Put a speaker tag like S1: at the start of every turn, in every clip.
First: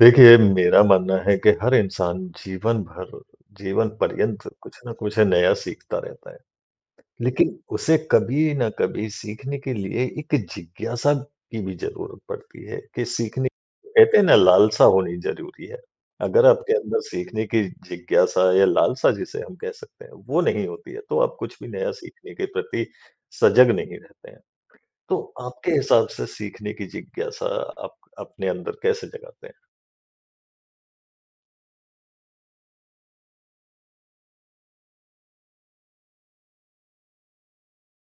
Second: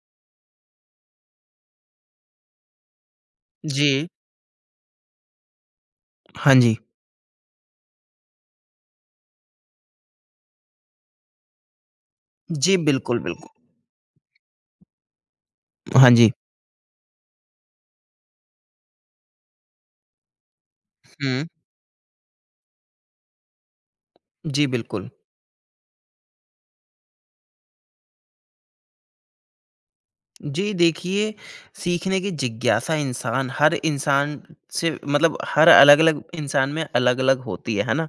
S1: देखिए मेरा मानना है कि हर इंसान जीवन भर, जीवन
S2: जी।
S1: पर्यन्त कुछ न कुछ नया सीखता रहता है।
S2: हाँ जी।
S1: लेकिन उसे कभी न कभी सीखने के लिए एक जिज्ञासा की भी ज़रूरत पड़ती
S2: जी,
S1: है, कि
S2: बिल्कुल बिल्कु
S1: सीखने कहते हैं ना लालसा होनी ज़रूरी है।
S2: हाँ जी।
S1: अगर आपके अंदर सीखने की जिज्ञासा या लालसा जिसे हम कह सकते हैं, वो नहीं होती है तो आप
S2: हुँ।
S1: कुछ भी नया सीखने के प्रति, सजग नहीं रहते हैं।
S2: जी, बिल्कुल।
S1: तो आपके हिसाब से सीखने की जिज्ञासा, आप अपने अंदर कैसे जगाते हैं?
S2: जी देखिए, सीखने की जिज्ञासा इंसान हर इंसान से मतलब हर अलग-अलग इंसान में अलग-अलग होती है। है ना?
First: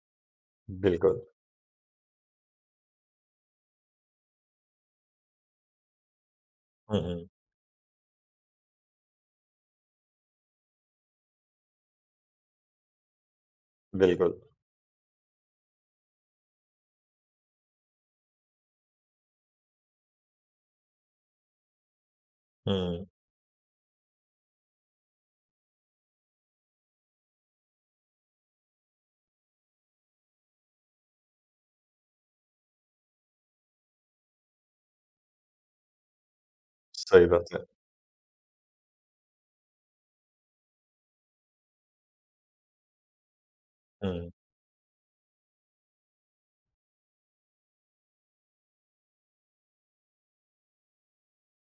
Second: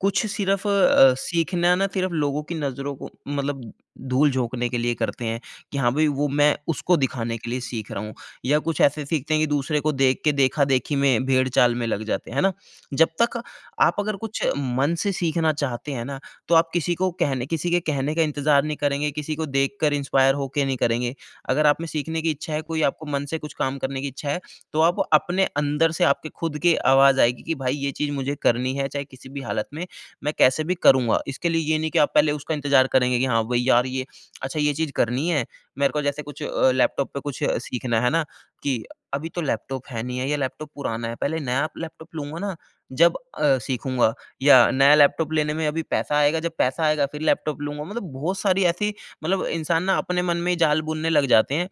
S2: कुछ सिर्फ़ अ,
S1: बिल्कुल।
S2: सीखना ना सिर्फ़ लोगों की नज़रों को मतलब धूल झोंकने के लिए करते हैं कि हाँ भई, वो मैं उसको
S1: हुँ, हुँ।
S2: दिखाने के लिए सीख रहा हूँ या कुछ ऐसे सीखते हैं कि दूसरे को देख के, देखा-देखी में भेड़ चाल में लग जाते हैं। है ना? जब तक आप अगर
S1: बिल्कुल।
S2: कुछ मन से सीखना चाहते हैं ना, तो आप किसी को कहने किसी के कहने का इंतज़ार नहीं करेंगे, किसी को देखकर इंस्पायर हो के नहीं करेंगे। अगर आप में सीखने की इच्छा है, कोई आपको
S1: हुँ।
S2: मन से कुछ काम करने की इच्छा है, तो आप अपने अंदर से आपके खुद के आवाज़ आएगी कि भई ये चीज़ मुझे करनी है, चाहे किसी भी हालत में, मैं कैसे भी करूँगा। इसके लिए ये नहीं कि आप पहले उसका इंतज़ार करेंगे, कि हाँ भई यार ये अच्छा ये चीज़ करनी है। मेरे को जैसे कुछ अ, लैपटॉप पे
S1: सही
S2: कुछ
S1: बात
S2: अ,
S1: है।
S2: सीखना है ना? कि अभी तो लैपटॉप है नहीं है या लैपटॉप पुराना है। पहले नया लैपटॉप लूँगा ना जब अ, सीखूँगा
S1: हुँ।
S2: या नया लैपटॉप लेने में अभी पैसा आएगा, जब पैसा आएगा फिर लैपटॉप लूँगा, मतलब बहुत सारी ऐसी मतलब इंसान ना अपने मन में ही जाल बुनने लग जाते हैं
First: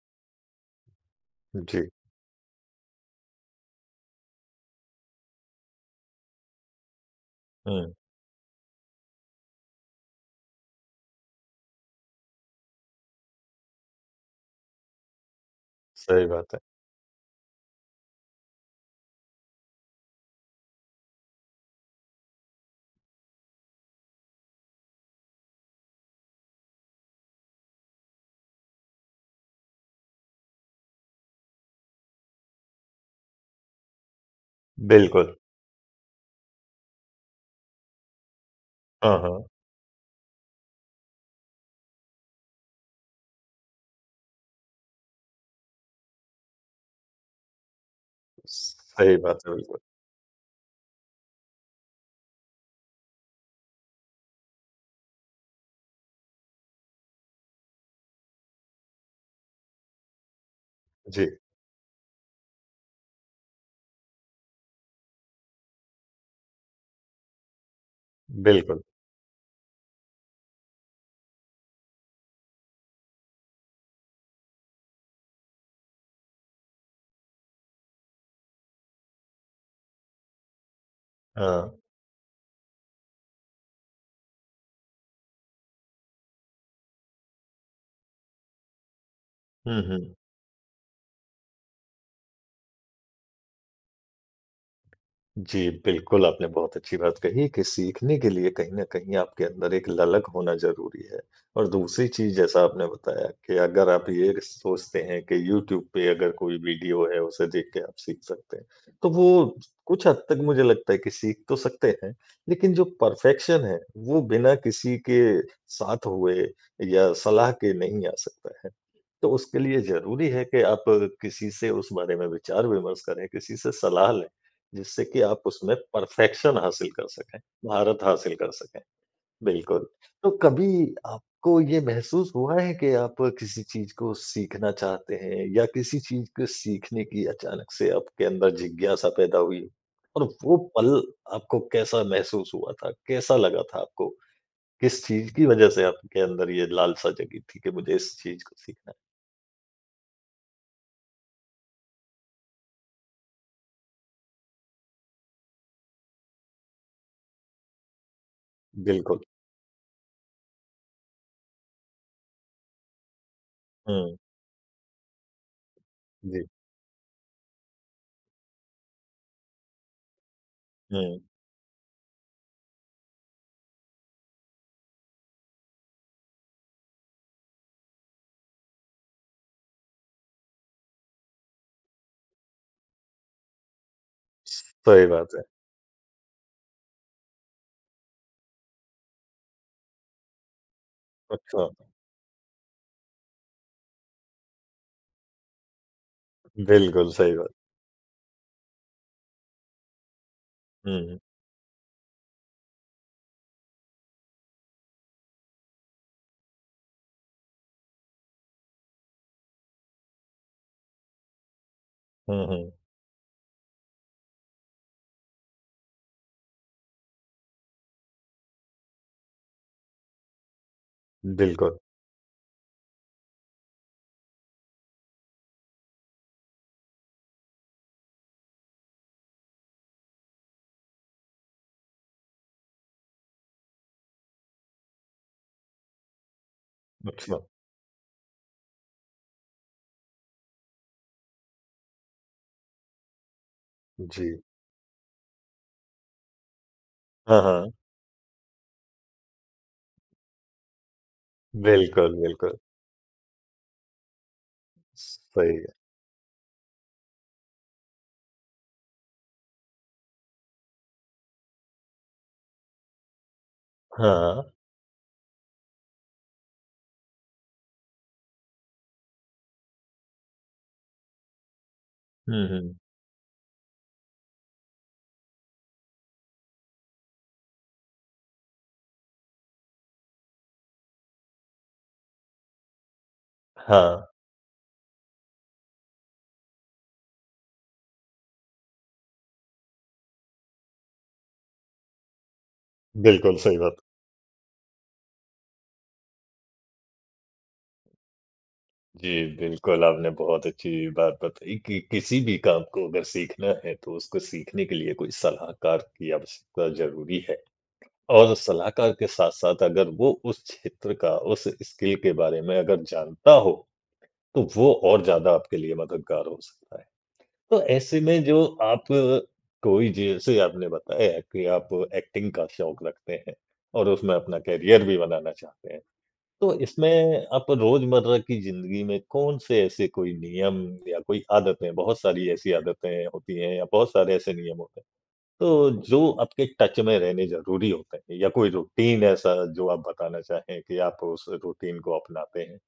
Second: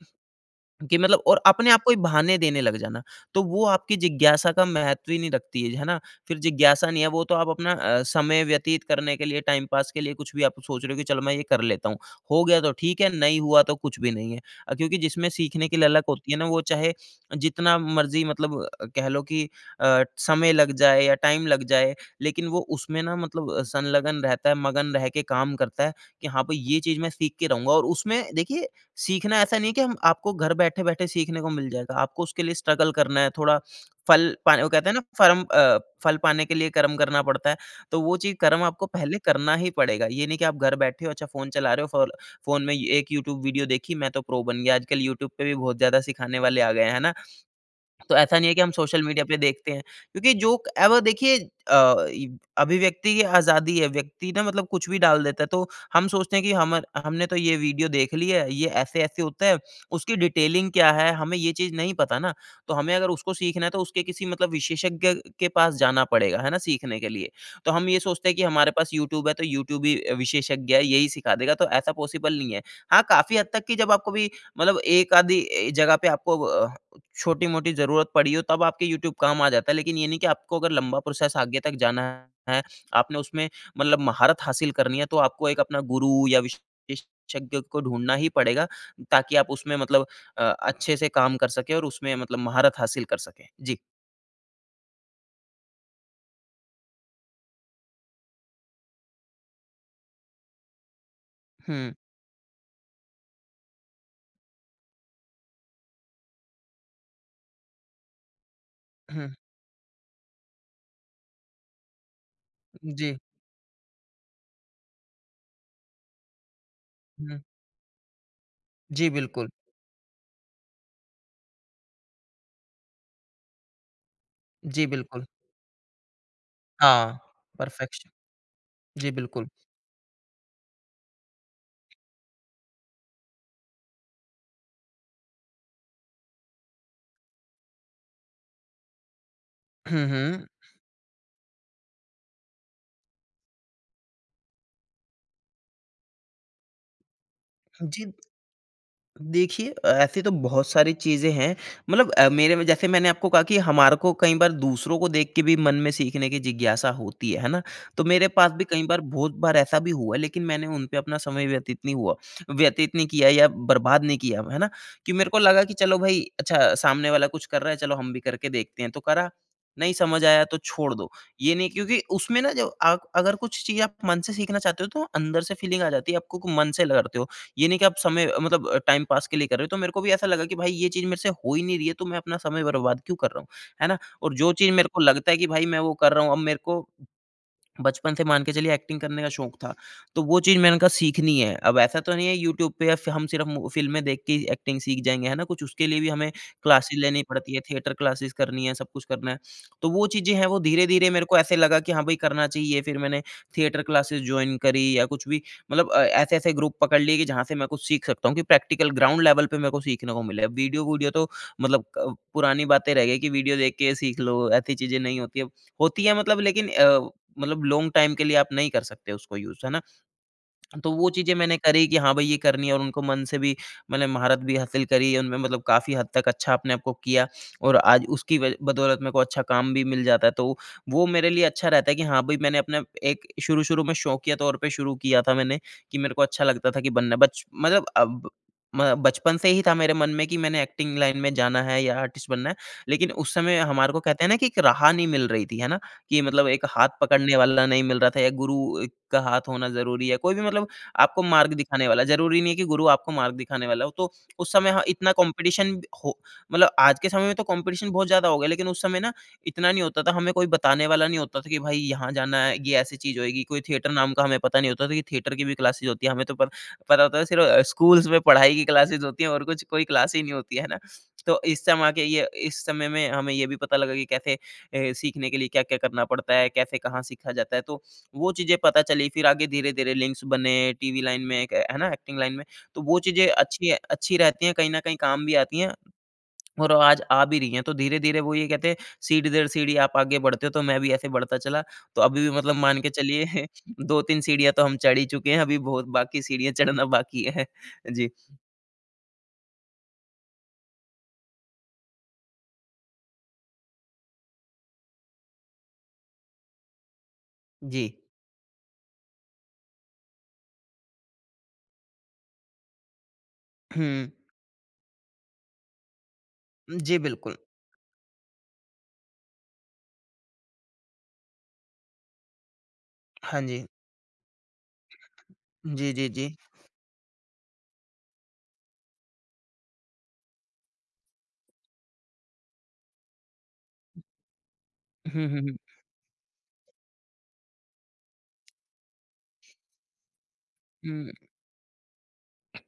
S2: कि मतलब और अपने आप
S1: जी।
S2: को ही बहाने देने लग जाना। तो वो आपकी जिज्ञासा का महत्व ही नहीं रखती है। है ना? फिर जिज्ञासा नहीं है वो तो आप अपना
S1: हुँ।
S2: अ, समय व्यतीत करने के लिए टाइम पास के लिए कुछ भी आप सोच रहे हो, कि चलो मैं ये कर लेता हूँ। हो गया तो ठीक है नहीं हुआ तो कुछ भी नहीं है। अ, क्योंकि जिसमें सीखने की ललक
S1: सही
S2: होती है ना
S1: बात है।
S2: वो चाहे अ, जितना मर्ज़ी मतलब कह लो कि अ, समय लग जाए या टाइम लग जाए लेकिन वो उसमें ना मतलब अ, संलगन रहता है मगन रहके काम करता है कि हाँ भई, ये चीज़ मैं सीख के रहूँगा और उसमें देखिए सीखना ऐसा नहीं है कि हम आपको घर बैठे-बैठे सीखने को मिल जाएगा। आपको उसके लिए स्ट्रगल करना है, थोड़ा फल पा वो कहते है ना?
S1: बिल्कुल।
S2: फरम अ, फल पाने के लिए कर्म करना पड़ता है। तो वो चीज़ कर्म आपको पहले
S1: हाँ, हाँ।
S2: करना ही पड़ेगा। ये नहीं कि आप घर बैठे हो अच्छा फ़ोन चला रहे हो फ़ोल फ़ोन में एक यूट्यूब वीडियो देखी मैं तो प्रो बन गया। आजकल यूट्यूब पे भी बहुत ज़्यादा सिखाने वाले आ गए हैं। है ना? तो ऐसा नहीं है कि हम सोशल
S1: सही
S2: मीडिया पे
S1: बात है
S2: देखते
S1: बिल्कुल।
S2: हैं, क्योंकि जो क ए, व देखिए अ, ये अभिव्यक्ति की आज़ादी है, व्यक्ति ना मतलब कुछ भी डाल देता है तो हम सोचते हैं कि हमर हमने तो ये वीडियो देख ली है, ये ऐसे-ऐसे होता है। उसकी डिटेलिंग क्या है?
S1: जी।
S2: हमें ये चीज़ नहीं पता ना, तो हमें अगर उसको सीखना है, तो उसके किसी मतलब विशेषज्ञ के पास जाना पड़ेगा। है ना? सीखने के लिए। तो हम ये सोचते हैं कि हमारे
S1: बिल्कुल।
S2: पास यूट्यूब है तो यूट्यूब ही अ, विशेषज्ञ है यही सिखा देगा, तो ऐसा पॉसिबल नहीं है। हाँ काफ़ी हद तक कि जब आप कभी मतलब एक-आधी ए, जगह पे आपको व छोटी-मोटी ज़रूरत पड़ी हो तब आपके यूट्यूब काम आ जाता है। लेकिन ये नहीं कि आपको अगर लंबा प्रोसेस आगे तक
S1: हाँ।
S2: जाना है, आपने उसमें मतलब महारत हासिल करनी है तो आपको एक अपना गुरु या विशेषज्ञ को ढूँढना ही पड़ेगा, ताकि आप उसमें
S1: हुँ,
S2: मतलब
S1: हुँ।
S2: अ, अच्छे से काम कर सके और उसमें मतलब महारत हासिल कर सकें। जी।
S1: जी। बिल्कुल, आपने बहुत अच्छी बात कही कि सीखने के लिए कहीं न कहीं आपके अंदर एक ललक होना ज़रूरी है। और
S2: हुँ।
S1: दूसरी चीज़ जैसा आपने बताया कि अगर आप ये सोचते हैं कि यूट्यूब पे अगर कोई वीडियो है उसे देख के आप सीख सकते हैं। तो
S2: हुँ।
S1: वो कुछ हद तक मुझे लगता है कि सीख तो सकते हैं लेकिन जो
S2: जी।
S1: पर्फ़ेक्शन है वो बिना किसी के साथ हुए या
S2: हुँ।
S1: सलाह के नहीं आ सकता है।
S2: जी,
S1: तो
S2: बिल्कुल।
S1: उसके लिए ज़रूरी है कि आप अ, किसी से उस बारे में विचार-विमर्श करें किसी से सलाह लें।
S2: जी,
S1: जिससे कि
S2: बिल्कुल।
S1: आप उसमें पर्फ़ेक्शन हासिल कर
S2: हाँ,
S1: सकें। महारत
S2: पर्फेक्शन।
S1: हासिल कर सकें।
S2: जी, बिल्कुल।
S1: बिल्कुल। तो कभी आपको ये महसूस हुआ है कि आप किसी चीज़ को सीखना चाहते हैं या किसी चीज़ को सीखने की अचानक से आपके अंदर जिज्ञासा पैदा हुई?
S2: हुँ,
S1: और
S2: हुँ।
S1: वो पल आपको कैसा महसूस हुआ था, कैसा लगा था आपको? किस चीज़ की वज़ह से आपके अंदर ये लालसा जगी थी कि मुझे
S2: जी।
S1: इस चीज़ को सीखना है?
S2: देखिए ऐसे तो बहुत सारी चीज़ें हैं। मतलब अ, मेरे में जैसे मैंने आपको कहा कि हमारे को कई बार दूसरों को देख के भी मन में सीखने की जिज्ञासा होती है, है ना? तो मेरे पास भी कई बार
S1: बिल्कुल।
S2: बहुत बार ऐसा भी हुआ है लेकिन मैंने उन पे अपना समय व्यतीत नहीं हुआ व्यतीत नहीं किया या बर्बाद नहीं
S1: हुँ।
S2: किया, है ना? कि मेरे को लगा कि चलो भई
S1: जी।
S2: अच्छा सामने वाला कुछ कर रहा है चलो हम भी करके देखते हैं तो करा। नहीं समझ आया तो छोड़ दो।
S1: हुँ।
S2: ये नहीं क्योंकि उसमें ना जो आप अगर कुछ चीज़ आप मन से सीखना चाहते हो तो अंदर से फ़ीलिंग आ जाती है आपको मन से लहरते हो। ये नहीं कि आप समय मतलब अ, टाइम पास के लिए कर रहे हो। तो मेरे को भी ऐसा लगा कि भई ये चीज़ मेरे से हो ही नहीं रही है तो मैं अपना समय बर्बाद क्यों कर रहा हूँ, है ना? और जो चीज़ मेरे को
S1: सही
S2: लगता
S1: बात
S2: है
S1: है।
S2: कि भाई मैं वो कर रहा हूँ अब मेरे को बचपन से मान के चलिए एक्टिंग करने का शौक था। तो वो चीज़ मैंने कहा सीखनी है।
S1: अच्छा।
S2: अब ऐसा तो नहीं है यूट्यूब पे स हम सिर्फ़ फ़िल्में देख के ही एक्टिंग सीख जाएँगे है ना। कुछ उसके लिए भी हमें क्लासेस
S1: बिल्कुल
S2: लेनी
S1: सही बात।
S2: पड़ती है थिएटर क्लासेज़ करनी है सब कुछ करना है। तो वो चीज़ें हैं वो धीरे-धीरे
S1: हुँ।
S2: मेरे को ऐसे लगा कि हाँ, भई करना चाहिए। फिर मैंने थिएटर क्लासेस जॉइन करी या कुछ भी मतलब अ, ऐसे-ऐसे ग्रुप पकड़ लिए कि जहाँ से मैं कुछ सीख सकता हूँ। कि प्रैक्टिकल ग्राउंड लेवल पे मैं को सीखने को मिले। वीडियो-वूडियो तो मतलब अ,
S1: हुँ,
S2: पुरानी
S1: हुँ।
S2: बातें रह गयी कि वीडियो देख के सीख लो, ऐसी चीज़ें नहीं होती है। होती है मतलब लेकिन अ, मतलब लॉन्ग टाइम के लिए आप नहीं कर सकते उसको यूज़ है ना। तो वो चीज़ें मैंने
S1: बिल्कुल।
S2: करी कि हाँ, भई ये करनी है और उनको मन से भी मैंने महारत भी हासिल करी उनमें मतलब काफ़ी हद तक अच्छा अपने आप को किया। और आज उसकी वज बदौलत मेरे को अच्छा काम भी मिल जाता है। तो वो मेरे लिए अच्छा रहता है कि हाँ, भई मैंने अपना एक शुरू-शुरू में शौकिया तौर पे शुरू किया था मैंने कि मेरे को अच्छा लगता था। कि बनना बच
S1: अच्छा।
S2: मतलब अब म बचपन से ही था मेरे मन में कि मैंने एक्टिंग लाइन में जाना है या आर्टिस्ट बनना है। लेकिन उस समय हमारे को कहते हैं ना,
S1: जी।
S2: की एक राह नहीं मिल रही थी, है ना, कि मतलब एक हाथ पकड़ने
S1: हाँ,
S2: वाला
S1: हाँ।
S2: नहीं मिल रहा था, या गुरु का हाथ होना ज़रूरी है, कोई भी मतलब आपको मार्ग दिखाने वाला,
S1: बिल्कुल,
S2: ज़रूरी नहीं है
S1: बिल्कुल।
S2: की गुरु आपको मार्ग दिखाने वाला हो, तो उस समय हाँ, इतना
S1: सही
S2: कॉम्पिटिशन
S1: है।
S2: हो, मतलब आज के समय में तो कॉम्पिटिशन बहुत ज़्यादा हो गए लेकिन उस समय ना इतना नहीं होता था, हमें कोई बताने वाला नहीं होता था कि भाई यहाँ जाना है, ये ऐसी चीज़ होएगी, कोई थिएटर नाम का हमें
S1: हाँ।
S2: पता नहीं होता था कि थिएटर की भी क्लासेस होती है। हमें तो प पता होता है सिर्फ़ स्कूल्स में पढ़ाई की क्लासेज़ होती हैं और कुछ कोई क्लास ही नहीं होती है है ना। तो इस समा के ये
S1: हुँ,
S2: इस
S1: हुँ।
S2: समय में हमें ये भी पता लगा कि कैसे हे सीखने के लिए क्या-क्या करना पड़ता है? कैसे कहाँ सीखा जाता है? तो वो चीज़ें पता चली फिर आगे धीरे-धीरे लिंक्स बने। टीवी लाइन में एक है ना, एक्टिंग लाइन में तो वो चीज़ें अच्छी
S1: हाँ।
S2: अच्छी रहती हैं कहीं न कहीं काम भी आती हैं और आज आ भी रही है। तो धीरे-धीरे वो ये कहते हैं सीढ़ी दर सीढ़ी आप आगे बढ़ते हो तो मैं भी ऐसे बढ़ता चला। तो अभी भी मतलब मान के चलिए
S1: बिल्कुल सही बात।
S2: 2-3 सीढ़ियाँ तो हम चढ़ ही चुके हैं। अभी बहुत बाकी सीढ़ियाँ चढ़ना बाकी है। जी।
S1: जी। बिल्कुल, आपने बहुत अच्छी बात बताई कि किसी भी काम को अगर सीखना है तो उसको सीखने के लिए कोई सलाहकार की आवश्यकता ज़रूरी है।
S2: जी।
S1: और सलाहकार के साथ-साथ अगर वो उस क्षेत्र का उस स्किल के बारे में अगर जानता हो
S2: हुँ।
S1: तो वो और ज़्यादा आपके लिए मददगार हो सकता है।
S2: जी, बिल्कुल।
S1: तो ऐसे में जो आप अ, कोई जैसे आपने बताया कि आप एक्टिंग का शौक रखते हैं।
S2: हाँ जी।
S1: और उसमें अपना करियर भी बनाना चाहते हैं।
S2: जी, जी, जी।
S1: तो इसमें आप रोजमर्रा की ज़िंदगी में कौन-से ऐसे कोई नियम या कोई आदतें बहुत सारी ऐसी आदतें होती हैं या बहुत सारे ऐसे नियम होते हैं
S2: हुँ, हुँ, हुँ।
S1: तो जो आपके टच में रहने ज़रूरी होते है? या कोई रूटीन ऐसा जो आप बताना चाहे की आप उस
S2: उ।
S1: रूटीन को अपनाते हैं?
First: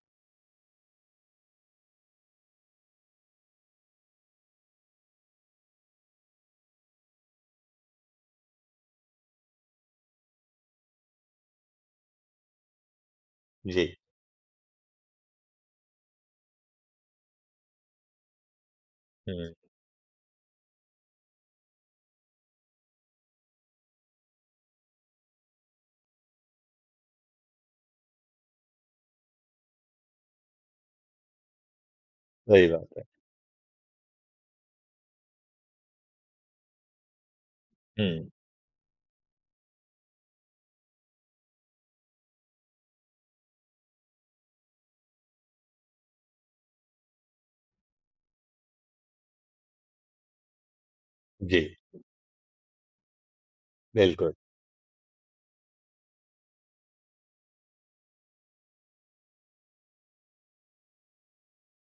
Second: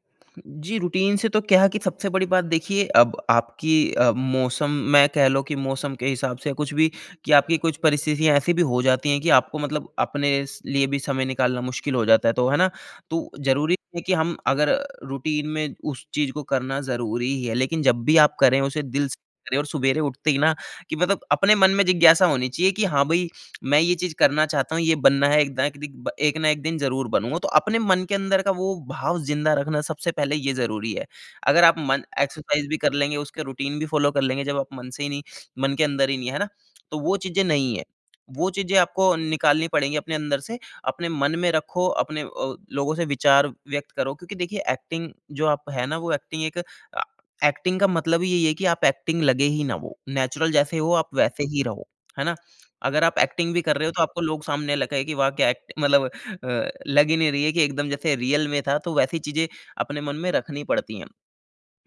S2: जी। रूटीन से तो क्या है कि सबसे बड़ी बात देखिए अब आपकी अ, मौसम मैं कह लो कि मौसम के हिसाब से कुछ भी कि आपकी कुछ परिस्थितियाँ ऐसी भी हो जाती हैं कि आपको मतलब अपने स लिए भी समय निकालना मुश्किल हो जाता है। तो है ना, तो ज़रूरी
S1: जी।
S2: है कि हम अगर अ, रूटीन में उस चीज़ को करना ज़रूरी ही है लेकिन जब भी आप करें उसे दिल से करें।
S1: हुँ।
S2: और सवेरे उठते ही ना, कि मतलब अपने मन में जिज्ञासा होनी चाहिए कि हाँ, भई मैं ये चीज़ करना चाहता हूँ, ये बनना है एक दा एक दिक एक न एक दिन ज़रूर बनूँगा। तो अपने मन के अंदर का वो भाव ज़िंदा रखना सबसे पहले ये ज़रूरी है। अगर आप मन एक्सरसाइज़
S1: वहीं
S2: भी
S1: बात
S2: कर
S1: है।
S2: लेंगे, उसका रूटीन भी फ़ॉलो कर लेंगे जब आप मन से ही नहीं मन के अंदर ही नहीं, है ना, तो वो चीज़ें नहीं है।
S1: हुँ।
S2: वो चीज़ें आपको निकालनी पड़ेंगी अपने अंदर से। अपने मन में रखो अपने अ, लोगों से विचार व्यक्त करो क्योंकि देखिए एक्टिंग जो आप है ना, वो एक्टिंग एक अ, एक्टिंग का मतलब ही यही है कि आप एक्टिंग लगे ही ना वो। नेचुरल जैसे हो आप वैसे
S1: जी।
S2: ही रहो, है ना? अगर आप एक्टिंग भी कर रहे हो तो आपको
S1: बिल्कुल।
S2: लोग सामने लगे कि वाह क्या एक्ट मतलब अ, लग ही नहीं रही है कि एकदम जैसे रियल में था तो वैसी चीज़ें अपने मन में रखनी पड़ती हैं।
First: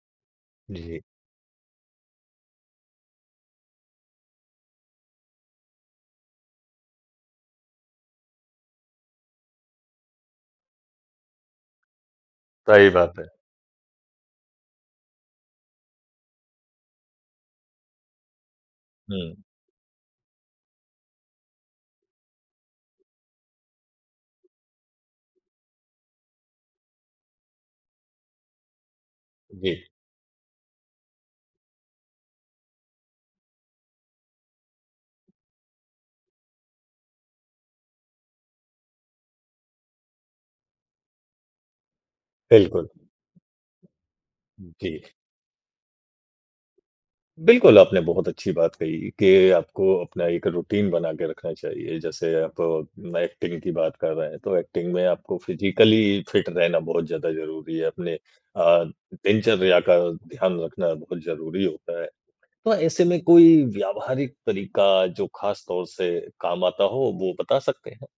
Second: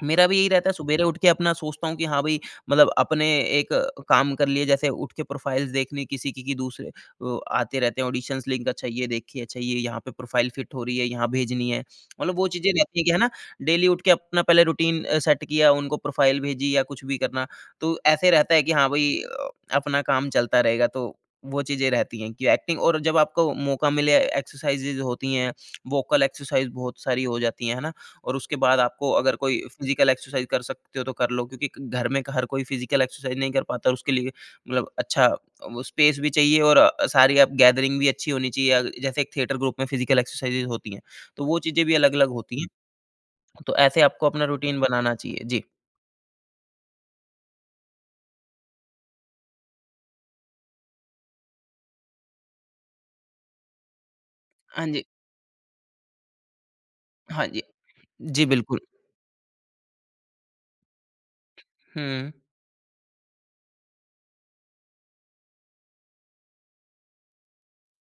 S2: मेरा भी यही रहता है
S1: जी।
S2: सुवेरे उठ के अपना सोचता हूँ कि हाँ, भई मतलब अपने एक अ, काम कर लिए जैसे उठ के प्रोफाइल्स देखने किसी की कि दूसरे अ, आते रहते हैं ऑडिशंस लिंक अच्छा ये देखिए अच्छा ये यहाँ पे प्रोफाइल फिट हो रही है यहाँ भेजनी है। मतलब वो चीज़ें
S1: सही
S2: रहती है कि है
S1: बात है।
S2: ना, डेली उठ के अपना पहले रूटीन सेट किया उनको प्रोफाइल भेजी या कुछ भी करना तो ऐसे रहता है कि हाँ, भई
S1: हुँ।
S2: अपना काम चलता रहेगा तो वो चीज़ें रहती हैं कि एक्टिंग और जब आपको मौका मिले एक्सरसाइजेज़ होती हैं वोकल एक्सरसाइज़ बहुत सारी हो जाती है, है ना? और उसके बाद आपको अगर कोई
S1: जी।
S2: फिज़िकल एक्सरसाइज़ कर सकते हो तो कर लो। क्योंकि घर में हर कोई फिज़िकल एक्सरसाइज़ नहीं कर पाता और उसके लिए मतलब अच्छा वो स्पेस भी चाहिए और अ, सारी अप गैदरिंग भी अच्छी होनी चाहिए। अ, जैसे एक थिएटर ग्रुप में फिज़िकल एक्सरसाइज़ेस होती हैं तो वो चीज़ें भी अलग-अलग होती हैं।
S1: बिल्कुल।
S2: तो ऐसे आपको अपना रूटीन
S1: जी।
S2: बनाना चाहिए। जी।
S1: बिल्कुल आपने बहुत अच्छी बात कही कि आपको अपना एक रूटीन बना के रखना चाहिए जैसे आप एक्टिंग की बात कर रहे हैं तो
S2: हाँ
S1: एक्टिंग
S2: जी।
S1: में आपको फ़िज़िकली फ़िट रहना बहुत ज़्यादा
S2: हाँ जी।
S1: ज़रूरी है। अपने
S2: जी, बिल्कुल।
S1: अ, दिनचर्या का ध्यान रखना बहुत ज़रूरी होता है।
S2: हुँ।
S1: तो ऐसे में कोई व्यावहारिक तरीका जो ख़ास तौर से काम आता हो वो बता सकते हैं?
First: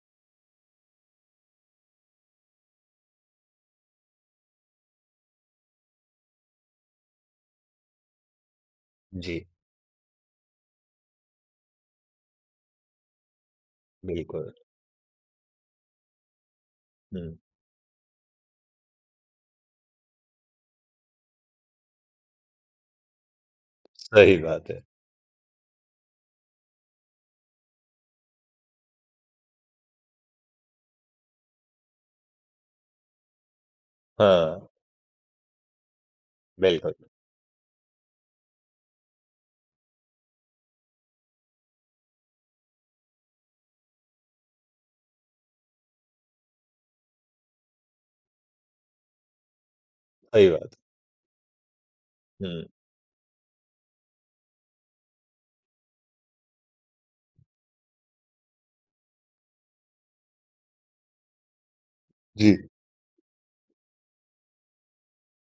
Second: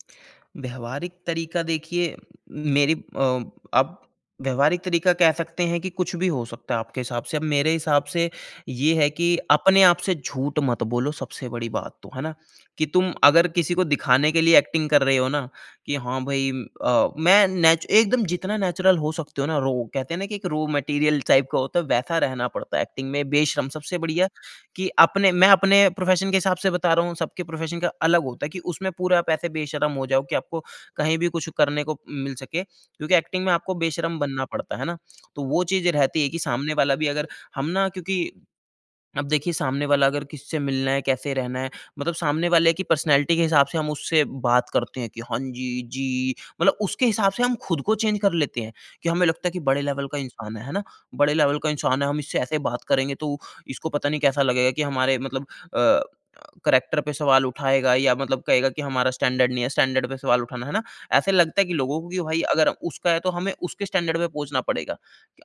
S2: व्यावहारिक तरीका देखिए, मेरी अ, आप व्यावहारिक तरीका कह सकते हैं कि कुछ भी हो सकता है आपके हिसाब से, अब मेरे हिसाब से ये है कि
S1: जी।
S2: अपने आप से झूठ मत बोलो सबसे बड़ी बात तो, है ना? कि तुम अगर किसी को दिखाने के
S1: बिल्कुल।
S2: लिए एक्टिंग कर रहे हो ना, कि हाँ, भई अ,
S1: हुँ।
S2: मैं नेचु एकदम जितना नेचुरल हो सकते हो ना रहो। कहते हैं ना, कि एक रॉ मटेरियल टाइप का होता है वैसा रहना पड़ता है एक्टिंग में बेशर्म। सबसे बढ़िया
S1: सही बात है।
S2: कि अपने मैं अपने प्रोफ़ेशन के हिसाब से बता रहा हूँ। सबके प्रोफ़ेशन का अलग होता है कि उसमें पूरा आप ऐसे बेशर्म हो जाओ कि आपको कहीं भी कुछ करने को मिल सके क्योंकि एक्टिंग में आपको बेशर्म बनना
S1: हाँ।
S2: पड़ता है ना? तो वो चीज़ें रहती हैं कि सामने
S1: बिल्कुल।
S2: वाला भी अगर हम ना क्योंकि अब देखिए सामने वाला अगर किससे मिलना है, कैसे रहना है। मतलब सामने वाले की पर्सनैलिटी के हिसाब से हम उससे बात करते हैं कि हाँ जी, जी। मतलब उसके हिसाब से हम खुद को चेंज कर लेते हैं। कि हमें लगता है कि बड़े लेवल का
S1: सही
S2: इंसान
S1: बात
S2: है, है
S1: है।
S2: ना? बड़े लेवल का इंसान है, हम इससे ऐसे
S1: हुँ।
S2: बात करेंगे तो इसको पता नहीं कैसा लगेगा कि हमारे मतलब अ, कैरेक्टर पे सवाल उठाएगा या मतलब कहेगा कि हमारा स्टैंडर्ड नहीं है, स्टैंडर्ड पे सवाल उठाना है ना? ऐसे लगता है कि लोगों को कि भई
S1: जी।
S2: अगर उसका है तो हमें उसके स्टैंडर्ड पे पहुँचना पड़ेगा।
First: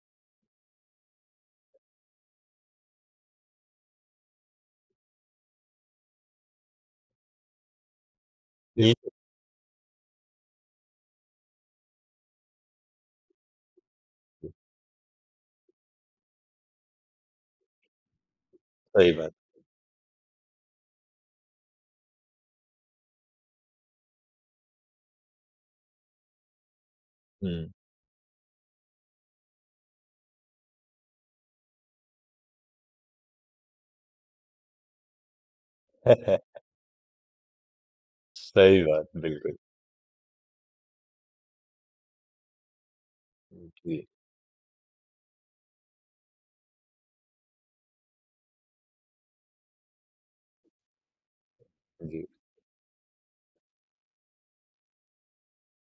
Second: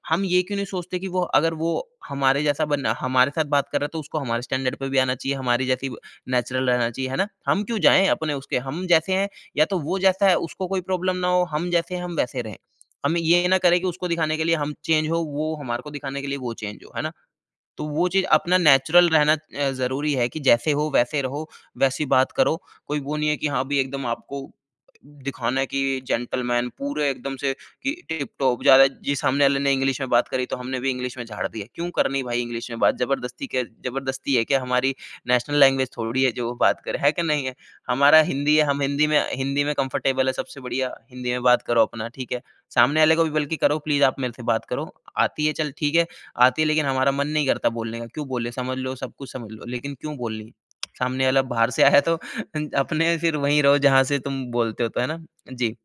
S2: हम ये क्यों नहीं सोचते कि वो अगर वो हमारे जैसा बनना हमारे साथ बात कर रहा है तो उसको हमारे स्टैंडर्ड पे भी आना चाहिए, हमारी जैसे ही नेचुरल रहना चाहिए, है ना? हम क्यों जाएँ? अपने उसके हम
S1: बिल्कुल।
S2: जैसे हैं, या तो वो जैसा है उसको कोई प्रॉब्लम ना हो, हम जैसे हैं हम वैसे रहें। हम ये ना करें कि उसको दिखाने के लिए हम चेंज हों वो हमारे को दिखाने के लिए वो चेंज हो, है ना? तो वो चीज़ अपना नेचुरल
S1: सही बात है।
S2: रहना अ, ज़रूरी है कि जैसे हो वैसे रहो, वैसी बात करो, कोई वो नहीं है कि हाँ, भई एकदम आपको दिखाना है कि जेंटलमैन पूरे एकदम से
S1: हुँ।
S2: कि टिप-टॉप ज़्यादा जी सामने वाले ने इंग्लिश में बात करी तो हमने भी इंग्लिश में झाड़ दिया है। क्यों करनी भई इंग्लिश में बात ज़बरदस्ती के ज़बरदस्ती है क्या हमारी नेशनल लैंग्वेज थोड़ी है जो बात करें। है कि नहीं है। हमारा हिंदी है हम
S1: सही बात,
S2: हिंदी में
S1: बिल्कुल।
S2: हिंदी में कंफ़र्टेबल हैं सबसे बढ़िया, हिंदी में बात करो अपना ठीक है? सामने वाले को भी बल्कि करो प्लीज़
S1: जी।
S2: आप मेरे से बात करो। आती है चल ठीक है, आती है लेकिन हमारा मन नहीं करता बोलने का, क्यों बोले समझ लो सब कुछ समझ लो लेकिन क्यों बोलनी? सामने वाला बाहर से आया तो
S1: जी।
S2: अपने फिर वहीं रहो जहाँ से तुम बोलते हो तो, है ना? जी।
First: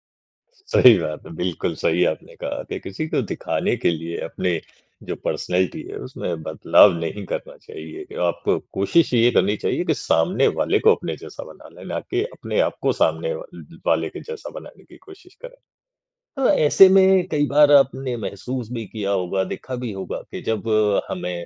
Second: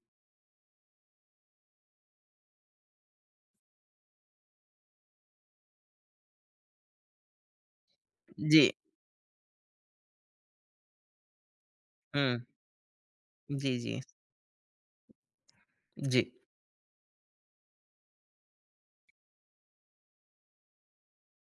S1: सही बात है बिल्कुल सही आपने कहा कि किसी को दिखाने के लिए अपने जो पर्सनैलिटी है उसमें बदलाव नहीं करना चाहिए। आपको
S2: जी।
S1: कोशिश ये करनी चाहिए कि सामने वाले को अपने जैसा बना लें ना कि
S2: हुँ।
S1: अपने आपको सामने व
S2: जी, जी।
S1: वाले के जैसा बनाने की कोशिश करें।
S2: जी।
S1: तो ऐसे में कई बार आपने महसूस भी किया होगा, देखा भी होगा कि जब हमें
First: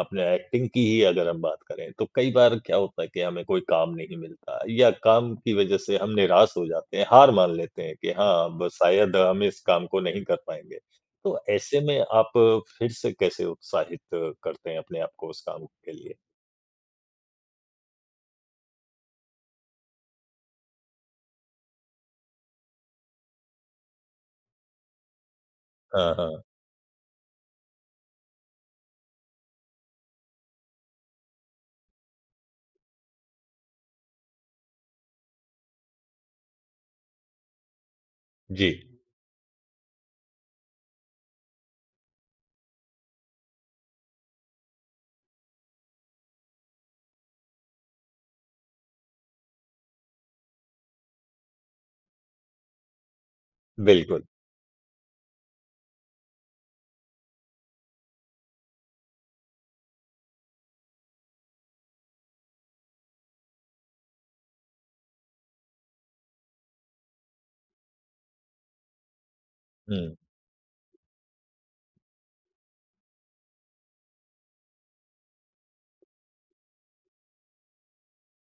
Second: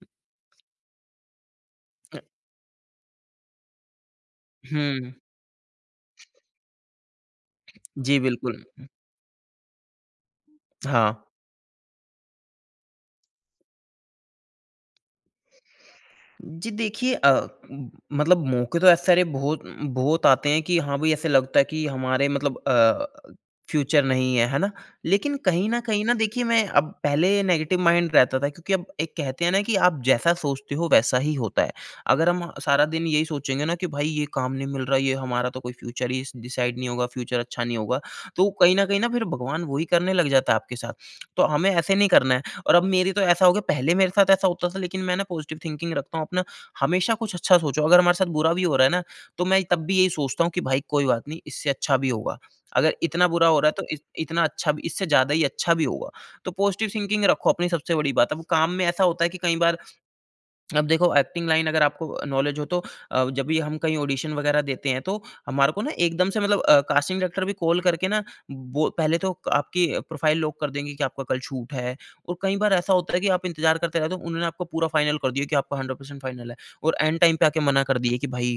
S1: अपने एक्टिंग की ही अगर हम बात करें, तो
S2: अ
S1: कई बार क्या होता है कि हमें कोई काम नहीं मिलता या
S2: हुँ।
S1: काम की वजह से हम निराश हो जाते हैं। हार मान लेते हैं कि
S2: जी,
S1: हाँ, अब
S2: बिल्कुल।
S1: शायद हम इस काम को नहीं कर पाएँगे।
S2: हाँ।
S1: तो ऐसे में आप फ़िर से कैसे उत्साहित करते हैं अपने आपको उस काम के लिए?
S2: जी देखिए अ, मतलब मौके तो ऐसे सारे बहुत उ उम, बहुत आते हैं कि हाँ भाई ऐसे लगता है कि हमारे मतलब अ, फ़्यूचर नहीं है, है ना? लेकिन कहीं न कहीं
S1: हाँ,
S2: ना
S1: हाँ।
S2: देखिए मैं अब पहले नेगेटिव माइंड रहता था क्योंकि अब एक कहते हैं ना कि आप जैसा सोचते हो वैसा ही होता है। अगर हम सारा दिन यही सोचेंगे ना कि भई ये काम नहीं मिल रहा ये हमारा तो कोई फ़्यूचर ही स डिसाइड नहीं होगा फ़्यूचर अच्छा नहीं होगा। तो कहीं न
S1: जी।
S2: कहीं ना फ़िर भगवान वो ही करने लग जाता है आपके साथ। तो हमें ऐसे नहीं करना है। और अब मेरी तो ऐसा हो गया पहले मेरे साथ ऐसा होता था लेकिन मैं ना पॉज़िटिव थिंकिंग रखता हूँ अपना हमेशा कुछ अच्छा सोचो। अगर हमारे साथ बुरा भी हो रहा है ना तो मैं तब भी यही सोचता हूँ कि भई कोई बात नहीं इससे अच्छा भी होगा। अगर इतना बुरा हो रहा है तो
S1: बिल्कुल।
S2: इत-इतना अच्छा भी इससे ज़्यादा ही अच्छा भी होगा। तो पॉज़िटिव थिंकिंग रखो अपनी सबसे बड़ी बात है। अब काम में ऐसा होता है कि कई बार अब देखो एक्टिंग लाइन अगर आपको नॉलेज हो तो अ, जब भी हम कहीं ऑडिशन वगैरह देते हैं। तो हमारे को ना एकदम से मतलब अ, कास्टिंग डायरेक्टर भी कॉल करके ना बोल पहले तो आपकी
S1: हुँ।
S2: प्रोफाइल लॉक कर देंगे कि आपका कल शूट है और कई बार ऐसा होता है कि आप इंतजार करते रहे। तो उन्होंने आपको पूरा फ़ाइनल कर दिया कि आपका 100% फाइनल है और एंड टाइम पे आके मना कर दिया कि भई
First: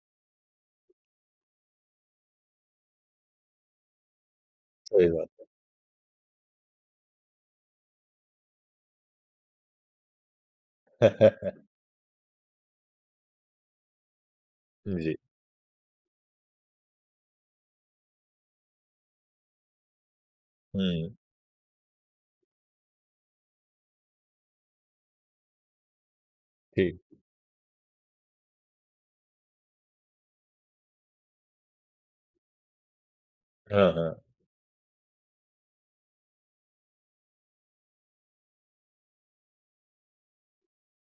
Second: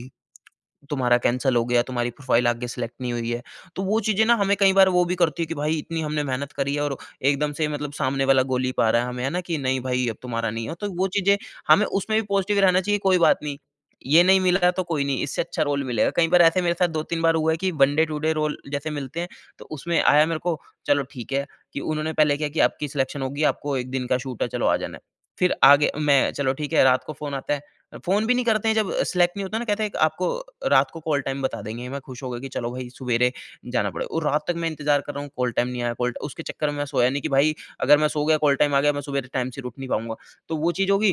S2: तुम्हारा कैंसल हो गया तुम्हारी प्रोफाइल आगे सेलेक्ट नहीं हुई है। तो वो चीज़ें ना हमें कई बार वो
S1: सही
S2: भी
S1: बात
S2: करती
S1: है।
S2: है कि भई इतनी हमने मेहनत करी है और एकदम से मतलब सामने वाला गोली पा रहा है हमें है ना कि नहीं भई अब तुम्हारा नहीं है। तो वो चीज़ें हमें उसमें भी पॉज़िटिव रहना चाहिए कोई बात नहीं। ये नहीं मिलता तो कोई
S1: जी।
S2: नहीं इससे अच्छा रोल मिलेगा। कई बार ऐसे मेरे साथ 2-3 बार हुआ है कि one day to day role जैसे मिलते हैं तो उसमें आया मेरे को, चलो
S1: हुँ।
S2: ठीक है कि उन्होंने पहले क्या कि आपकी सिलेक्शन होगी आपको एक दिन का शूट है चलो आ जाना है। फ़िर आगे मैं चलो ठीक है
S1: ठी
S2: रात को फ़ोन आता है। फ़ोन भी नहीं करते हैं जब सेलेक्ट नहीं होता ना कहते हैं आपको रात को कॉल टाइम बता देंगे। मैं खुश हो गया कि चलो भई सुवेरे जाना
S1: हाँ,
S2: पड़ेगा
S1: हाँ।
S2: और रात तक मैं इंतज़ार कर रहा हूँ कॉल टाइम नहीं आया कॉल ट उसके चक्कर में मैं सोया नहीं कि भई अगर मैं सो गया कॉल टाइम आ गया मैं सुबेरे टाइम से उठ नहीं पाऊँगा। तो वो चीज़ हो गई।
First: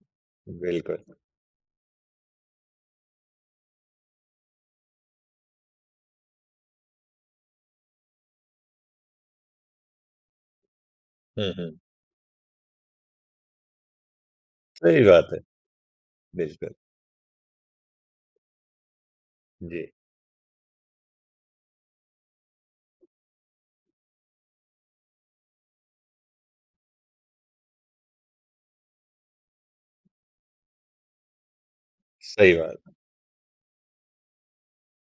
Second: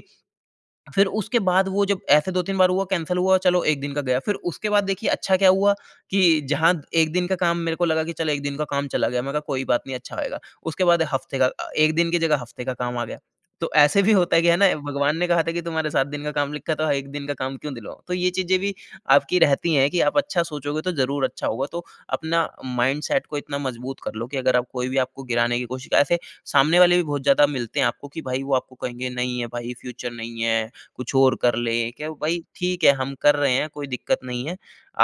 S1: बिल्कुल।
S2: फ़िर उसके बाद वो जब ऐसे 2-3 बार हुआ कैंसल हुआ चलो 1 दिन का गया फ़िर उसके बाद देखिए अच्छा क्या हुआ कि जहाँ 1 दिन का काम मेरे को लगा कि चलो 1 दिन का काम चला गया मैंने कहा, "कोई बात नहीं अच्छा आएगा।" उसके बाद हफ़्ते
S1: हुँ,
S2: का
S1: हुँ।
S2: 1 दिन की जगह हफ़्ते का काम आ गया। तो ऐसे भी होता है कि है ना
S1: सही
S2: भगवान ने
S1: बात है।
S2: कहा था कि तुम्हारे 7 दिन का काम लिखा
S1: बिल्कुल।
S2: है तो 1 दिन का काम क्यों दिलवाऊँ? तो ये चीज़ें भी आपकी रहती
S1: जी।
S2: है कि आप अच्छा सोचोगे तो ज़रूर अच्छा होगा। तो अपना माइंडसेट को इतना मजबूत कर लो कि अगर आप कोई भी आपको गिराने की कोशिश ऐसे सामने वाले भी बहुत ज़्यादा मिलते हैं आपको कि भई वो आपको कहेंगे, "नहीं है भई फ़्यूचर नहीं है कुछ और कर ले।" क्या ओ भई
S1: सही
S2: ठीक
S1: बात।
S2: है हम कर रहे हैं कोई दिक्कत नहीं है।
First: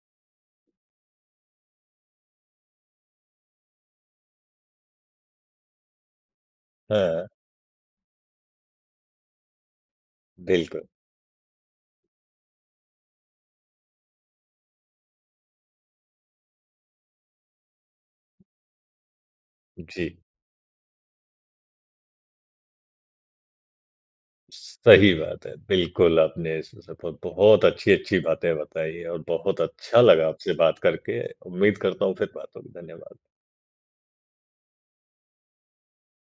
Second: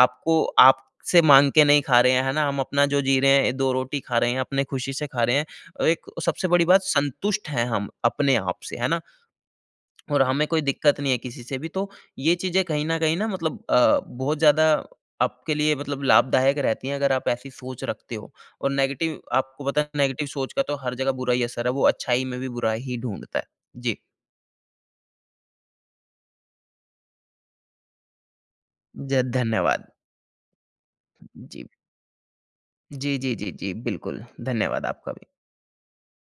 S2: आपको आपसे माँग के नहीं खा रहे हैं है ना? हम अपना जो जी रहे हैं, 2 रोटी खा रहे हैं, अपनी खुशी से खा रहे हैं और 1 सबसे बड़ी बात
S1: हाँ।
S2: संतुष्ट हैं हम अपने आप से, है ना? और हमें कोई
S1: बिल्कुल।
S2: दिक्कत नहीं है किसी से भी तो ये चीज़ें कहीं न कहीं ना मतलब अ, बहुत ज़्यादा आपके लिए मतलब लाभदायक रहती हैं अगर आप ऐसी सोच रखते हो। और नेगेटिव आपको पता है
S1: जी।
S2: नेगेटिव सोच का तो हर जगह बुरा ही असर है वो अच्छाई में भी बुरा ही ढूँढता है। जी।
S1: स सही बात है। बिल्कुल आपने इस स ब ब बहुत अच्छी-अच्छी बातें बताई
S2: ज
S1: और बहुत
S2: धन्यवाद।
S1: अच्छा लगा आपसे बात करके
S2: जी।
S1: उम्मीद करता हूँ फ़िर बात होगी।
S2: जी,
S1: धन्यवाद।
S2: जी, जी, जी बिल्कुल। धन्यवाद आपका भी।